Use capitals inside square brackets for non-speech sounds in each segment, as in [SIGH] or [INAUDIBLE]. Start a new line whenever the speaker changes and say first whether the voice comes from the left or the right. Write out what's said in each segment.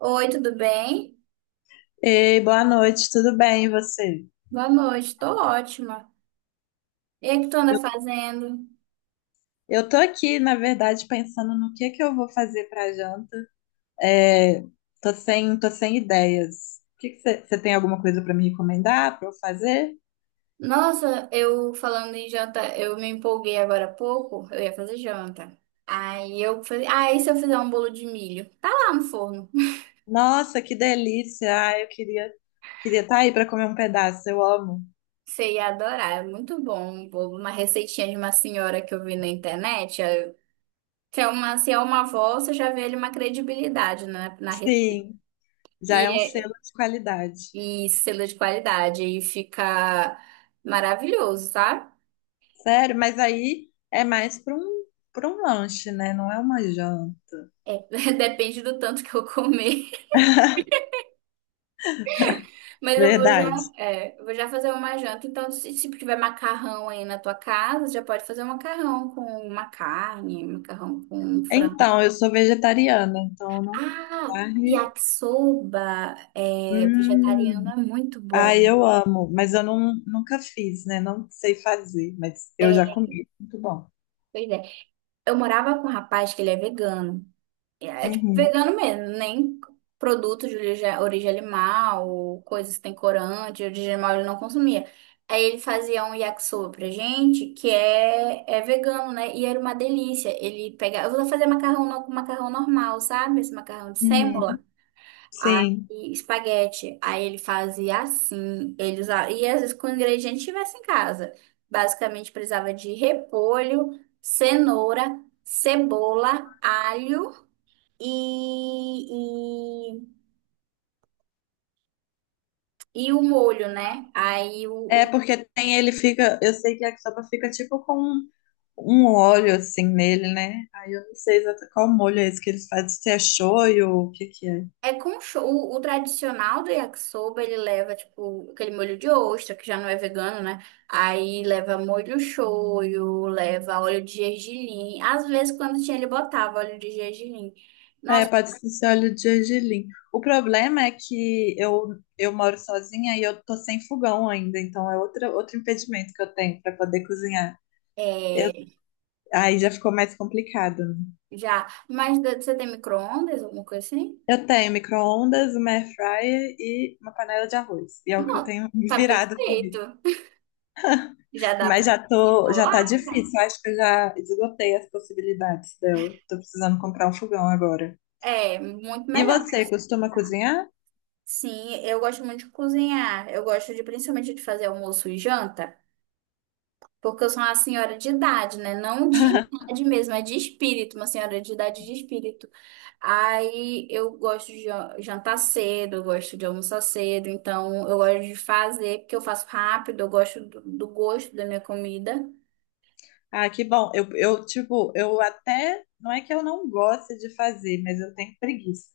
right: Oi, tudo bem?
left: Ei, boa noite, tudo bem, e você?
right: Boa noite, tô ótima. E o que tu anda
left: Eu,
right: fazendo?
left: eu tô aqui, na verdade, pensando no que eu vou fazer pra janta. É, tô sem ideias. O que que você tem alguma coisa pra me recomendar, pra eu fazer?
right: Nossa, eu falando em janta, eu me empolguei agora há pouco, eu ia fazer janta. Aí eu falei, ah, e se eu fizer um bolo de milho? Tá lá no forno. [LAUGHS]
left: Nossa, que delícia! Queria estar aí pra comer um pedaço, eu amo.
right: Você ia adorar, é muito bom um bolo. Uma receitinha de uma senhora que eu vi na internet. Se é uma avó, você já vê ali uma credibilidade na receita.
left: Sim, já é
right: E,
left: um selo
right: é-
left: de qualidade.
right: e selo de qualidade, e fica maravilhoso, sabe?
left: Sério, mas aí é mais pra um, para um lanche, né? Não é uma janta.
right: É, [LAUGHS] depende do tanto que eu comer. Mas eu vou
left: Verdade.
right: já, é, eu vou já fazer uma janta. Então, se tiver macarrão aí na tua casa, já pode fazer um macarrão com uma carne, um macarrão com um frango.
left: Então, eu sou vegetariana, então eu não como
right: Ah,
left: carne.
right: yakisoba vegetariano
left: Hum,
right: é muito
left: ai,
right: bom.
left: eu amo, mas eu não, nunca fiz, né? Não sei fazer, mas eu
right: É,
left: já comi. Muito bom.
right: pois é. Eu morava com um rapaz que ele é vegano. É, tipo,
left: Uhum,
right: vegano mesmo, nem produtos de origem, origem animal, coisas que tem corante, de origem animal ele não consumia. Aí ele fazia um yakisoba pra gente, que é vegano, né? E era uma delícia. Ele pegava, eu vou fazer macarrão com macarrão normal, sabe? Esse macarrão de
left: uhum,
right: sêmola.
left: sim.
right: Aí, espaguete. Aí ele fazia assim, ele usava, e às vezes com o ingrediente que tivesse em casa. Basicamente precisava de repolho, cenoura, cebola, alho e, e o molho, né? Aí o,
left: É
right: o-
left: porque eu sei que a sopa fica tipo com um molho assim nele, né? Aí eu não sei exatamente qual molho é esse que eles fazem, se é shoyu ou o que que é.
right: é com cho- o, o tradicional do yakisoba, ele leva tipo aquele molho de ostra, que já não é vegano, né? Aí leva molho shoyu, leva óleo de gergelim. Às vezes quando tinha ele botava óleo de gergelim.
left: É,
right: Nossa,
left: pode ser esse óleo de gergelim. O problema é que eu moro sozinha e eu tô sem fogão ainda, então é outro impedimento que eu tenho para poder cozinhar.
right: é,
left: Aí já ficou mais complicado, né?
right: já, mas você tem micro-ondas, alguma coisa assim?
left: Eu tenho micro-ondas, uma air fryer e uma panela de arroz. E é o que eu
right: Não,
left: tenho me
right: tá
left: virado com isso.
right: perfeito. Já dá pra
left: Já tá
right: enrolar,
left: difícil.
right: né?
left: Eu Acho que eu já esgotei as possibilidades dela. Tô precisando comprar um fogão agora.
right: É, muito
left: E
right: melhor,
left: você,
right: mas
left: costuma cozinhar?
right: sim, eu gosto muito de cozinhar. Eu gosto de principalmente de fazer almoço e janta, porque eu sou uma senhora de idade, né? Não de idade mesmo, é de espírito, uma senhora de idade de espírito. Aí eu gosto de jantar cedo, eu gosto de almoçar cedo, então eu gosto de fazer, porque eu faço rápido, eu gosto do gosto da minha comida.
left: Ah, que bom. Eu, tipo, eu até. Não é que eu não goste de fazer, mas eu tenho preguiça.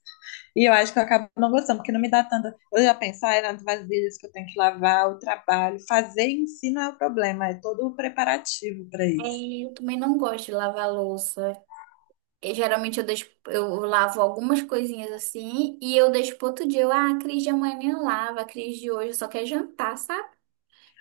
left: E eu acho que eu acabo não gostando, porque não me dá tanta. Eu já penso, ah, é nas vasilhas que eu tenho que lavar, o trabalho. Fazer em si não é o problema, é todo o preparativo para isso.
right: E eu também não gosto de lavar louça. Geralmente eu deixo, eu lavo algumas coisinhas assim e eu deixo pro outro dia. A Cris de amanhã lava, a Cris de hoje só quer jantar, sabe?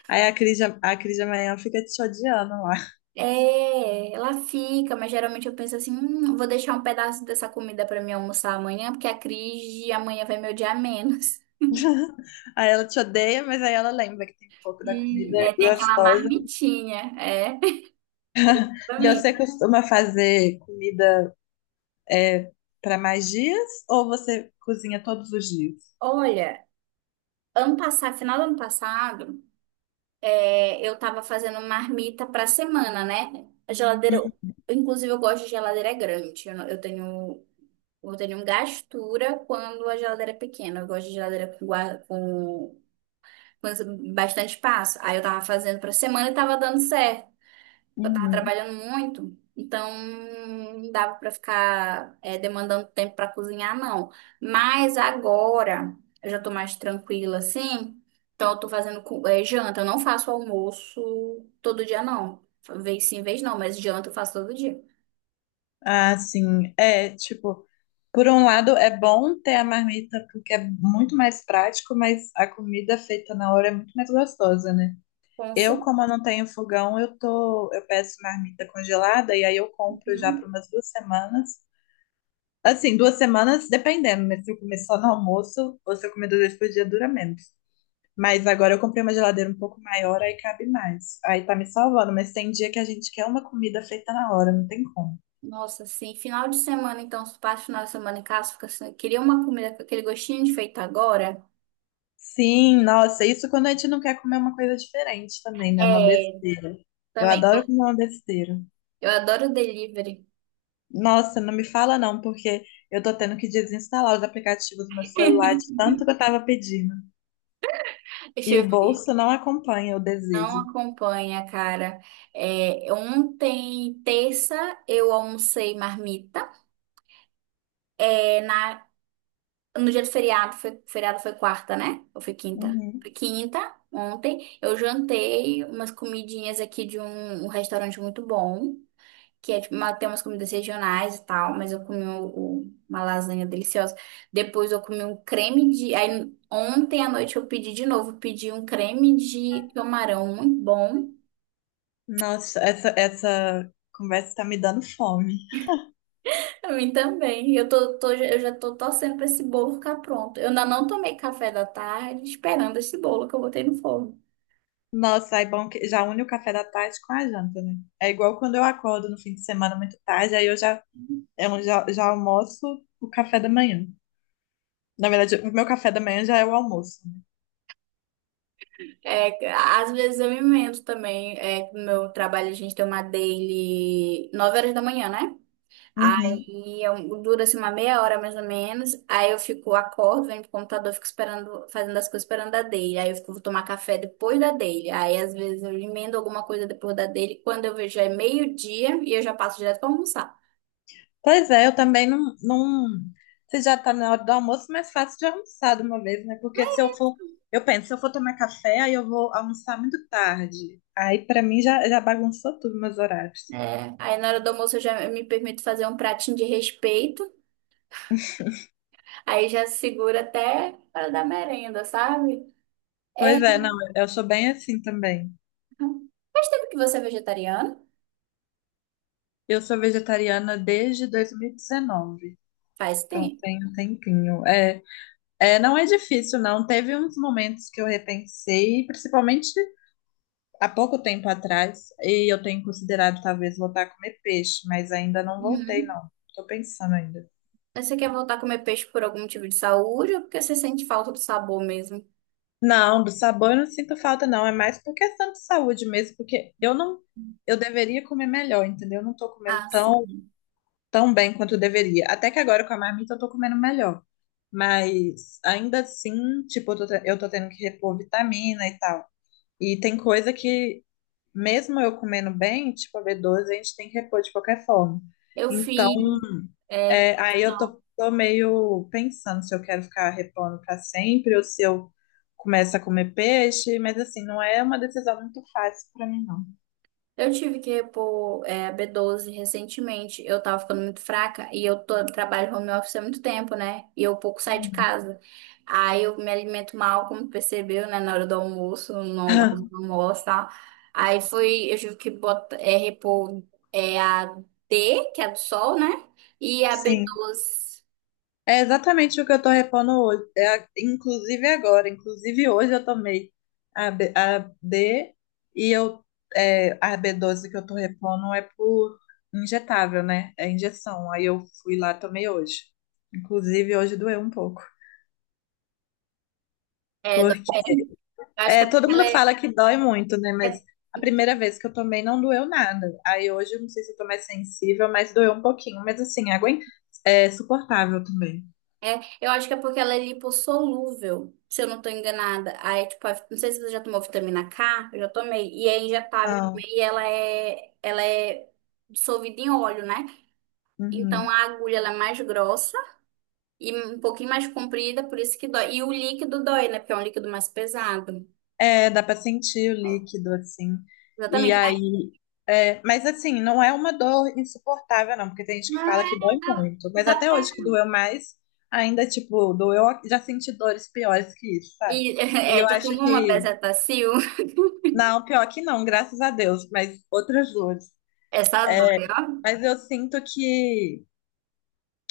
left: Aí a Cris de amanhã fica te odiando lá.
right: É, ela fica, mas geralmente eu penso assim, vou deixar um pedaço dessa comida pra mim almoçar amanhã, porque a Cris de amanhã vai me odiar menos. [LAUGHS]
left: [LAUGHS] Aí ela te odeia, mas aí ela lembra que tem um pouco da comida
right: É, tem aquela
left: gostosa.
right: marmitinha, é.
left: E
right: Também.
left: você costuma fazer comida é, para mais dias ou você cozinha todos os dias?
right: Olha, ano passado, final do ano passado, eu tava fazendo marmita pra semana, né? A geladeira Inclusive, eu gosto de geladeira grande. Eu, não- eu tenho. Eu tenho um gastura quando a geladeira é pequena. Eu gosto de geladeira com bastante espaço. Aí eu tava fazendo pra semana e tava dando certo. Eu tava
left: Uhum.
right: trabalhando muito, então não dava pra ficar demandando tempo pra cozinhar, não. Mas agora eu já tô mais tranquila, assim. Então eu tô fazendo janta. Eu não faço almoço todo dia, não. Vez sim, vez não, mas janta eu faço todo dia.
left: Ah, sim. Por um lado, é bom ter a marmita porque é muito mais prático, mas a comida feita na hora é muito mais gostosa, né?
right: Com
left: Eu,
right: certeza.
left: como eu não tenho fogão, eu peço marmita congelada e aí eu compro já para umas duas semanas. Assim, duas semanas, dependendo, mas se eu comer só no almoço ou se eu comer duas vezes por dia, dura menos. Mas agora eu comprei uma geladeira um pouco maior, aí cabe mais. Aí tá me salvando, mas tem dia que a gente quer uma comida feita na hora, não tem como.
right: Nossa, assim, final de semana, então, se passa o final de semana em casa, fica assim, queria uma comida com aquele gostinho de feito agora.
left: Sim, nossa, isso quando a gente não quer comer uma coisa diferente também, né? Uma
right: É,
left: besteira. Eu
right: também,
left: adoro
right: eu,
left: comer uma besteira.
right: eu adoro delivery.
left: Nossa, não me fala não, porque eu tô tendo que desinstalar os aplicativos do meu celular
right: [LAUGHS]
left: de tanto que eu tava pedindo.
right: Deixa
left: E o
right: eu
left: bolso
right: ver.
left: não acompanha o
right: Não
left: desejo.
right: acompanha, cara. É, ontem, terça, eu almocei marmita. É, no dia do feriado, feriado foi quarta, né? Ou foi quinta?
left: Uhum.
right: Foi quinta, ontem, eu jantei umas comidinhas aqui de um restaurante muito bom. Que é tipo, tem umas comidas regionais e tal, mas eu comi uma lasanha deliciosa. Depois eu comi um creme de. Aí, ontem à noite eu pedi de novo, pedi um creme de camarão muito bom.
left: Nossa, essa conversa tá me dando fome.
right: [LAUGHS] Pra mim também. Eu já tô torcendo pra esse bolo ficar pronto. Eu ainda não tomei café da tarde esperando esse bolo que eu botei no forno.
left: Nossa, é bom que já une o café da tarde com a janta, né? É igual quando eu acordo no fim de semana muito tarde, aí já almoço o café da manhã. Na verdade, o meu café da manhã já é o almoço. Né?
right: É, às vezes eu me invento também. É, que no meu trabalho a gente tem uma daily 9 horas da manhã, né?
left: Uhum.
right: Aí dura assim uma meia hora mais ou menos. Aí eu fico, acordo, venho pro computador, fico esperando, fazendo as coisas esperando a dele. Aí eu fico, vou tomar café depois da dele. Aí às vezes eu emendo alguma coisa depois da dele. Quando eu vejo já é meio-dia e eu já passo direto pra almoçar.
left: Pois é, eu também não, não. Se já tá na hora do almoço, mais fácil de almoçar de uma vez, né? Porque se eu for. Eu penso, se eu for tomar café, aí eu vou almoçar muito tarde. Aí, pra mim, já bagunçou tudo meus horários.
right: É, aí na hora do almoço eu já me permito fazer um pratinho de respeito. Aí já segura até a hora da merenda, sabe? É,
left: Pois é, não, eu sou bem assim também.
right: faz tempo que você é vegetariano?
left: Eu sou vegetariana desde 2019.
right: Faz
left: Então
right: tempo.
left: tem um tempinho. É, não é difícil, não. Teve uns momentos que eu repensei, principalmente há pouco tempo atrás e eu tenho considerado talvez voltar a comer peixe, mas ainda não voltei,
right: Uhum.
left: não. Tô pensando ainda.
right: Mas você quer voltar a comer peixe por algum motivo de saúde ou porque você sente falta do sabor mesmo?
left: Não, do sabor eu não sinto falta, não. É mais por questão de saúde mesmo, porque eu não, eu deveria comer melhor, entendeu? Eu não tô comendo
right: Ah,
left: tão,
right: sim.
left: tão bem quanto eu deveria. Até que agora com a marmita eu tô comendo melhor. Mas ainda assim, tipo, eu tô tendo que repor vitamina e tal. E tem coisa que, mesmo eu comendo bem, tipo a b doze a gente tem que repor de qualquer forma.
right: Eu
left: Então,
right: fiz. é,
left: É,
right: Não,
left: tô meio pensando se eu quero ficar repondo para sempre ou se eu começo a comer peixe, mas assim, não é uma decisão muito fácil para mim, não.
right: eu tive que repor B12 recentemente. Eu tava ficando muito fraca e trabalho home office há muito tempo, né? E eu pouco saio de
left: Uhum.
right: casa. Aí eu me alimento mal, como percebeu, né? Na hora do almoço, não, não
left: [LAUGHS]
right: almoço, tá? Aí foi. Eu tive que botar, é, repor a D, que é a do sol, né? E a b
left: Sim,
right: doze
left: é exatamente o que eu tô repondo hoje. Inclusive agora, inclusive hoje eu tomei a B e eu a b doze que eu tô repondo é por injetável, né? É injeção. Aí eu fui lá, tomei hoje. Inclusive hoje doeu um pouco.
right: é. Eu acho que
left: É,
right: é
left: todo
right: porque ela
left: mundo
right: é,
left: fala que dói muito, né? Mas
right: é-
left: a primeira vez que eu tomei não doeu nada. Aí hoje eu não sei se eu tô mais sensível, mas doeu um pouquinho. Mas assim, a água é suportável também.
right: é, eu acho que é porque ela é lipossolúvel, se eu não tô enganada. Aí, tipo, não sei se você já tomou vitamina K, eu já tomei. E é injetável
left: Ah,
right: também, e ela é dissolvida em óleo, né? Então a
left: uhum.
right: agulha ela é mais grossa e um pouquinho mais comprida, por isso que dói. E o líquido dói, né? Porque é um líquido mais pesado.
left: É, dá pra sentir o líquido, assim. E
right: Exatamente. Aí,
left: aí. É, mas assim, não é uma dor insuportável, não, porque tem gente que fala que dói muito. Mas
right: dá,
left: até
right: dá.
left: hoje que doeu mais, ainda, tipo, doeu. Já senti dores piores que isso, sabe?
right: E, [LAUGHS]
left: E
right: é,
left: eu
right: já
left: acho
right: tomou uma
left: que.
right: bezetacil?
left: Não, pior que não, graças a Deus, mas outras dores.
right: Essa dói, ó.
left: Mas eu sinto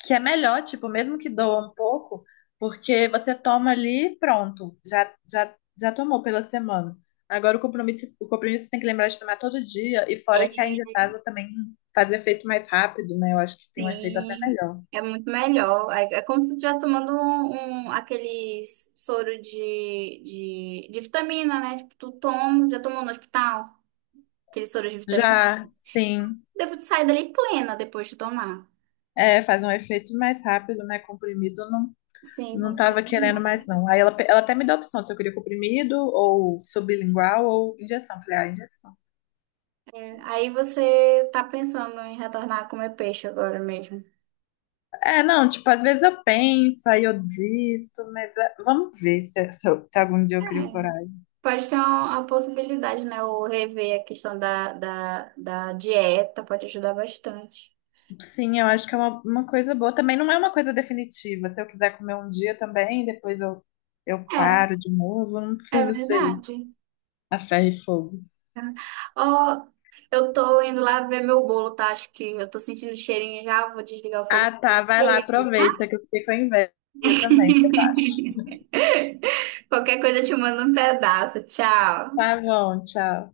left: que é melhor, tipo, mesmo que doa um pouco, porque você toma ali e pronto, já tomou pela semana. Agora o compromisso você tem que lembrar de tomar todo dia, e fora que a
right: É,
left: injetável também faz efeito mais rápido, né? Eu acho que tem um efeito até
right: sim,
left: melhor.
right: é muito melhor. É, é como se tu estivesse tomando aqueles soro de vitamina, né? Tipo, tu toma, já tomou no hospital, aquele soro de vitamina.
left: Já, sim,
right: Depois tu sai dali plena depois de tomar.
left: é, faz um efeito mais rápido, né? Comprimido não,
right: Sim,
left: não tava
right: completamente.
left: querendo mais, não. Aí ela até me deu a opção se eu queria comprimido, ou sublingual, ou injeção. Falei, ah, injeção.
right: É, aí você tá pensando em retornar a comer peixe agora mesmo.
left: É, não, tipo, às vezes eu penso, aí eu desisto, mas é, vamos ver se algum dia
right: É.
left: eu crio coragem.
right: Pode ter uma possibilidade, né? Ou rever a questão da dieta, pode ajudar bastante.
left: Sim, eu acho que é uma coisa boa. Também não é uma coisa definitiva. Se eu quiser comer um dia também, eu paro de novo. Não
right: É, é
left: preciso ser
right: verdade.
left: a ferro e fogo.
right: Ó, eu tô indo lá ver meu bolo, tá? Acho que eu tô sentindo o cheirinho já. Vou desligar o fogo
left: Ah,
right: pra
left: tá,
right: você.
left: vai lá, aproveita que eu fiquei com a inveja também.
right: [LAUGHS] Qualquer coisa eu te mando um pedaço. Tchau.
left: Tá bom, tchau.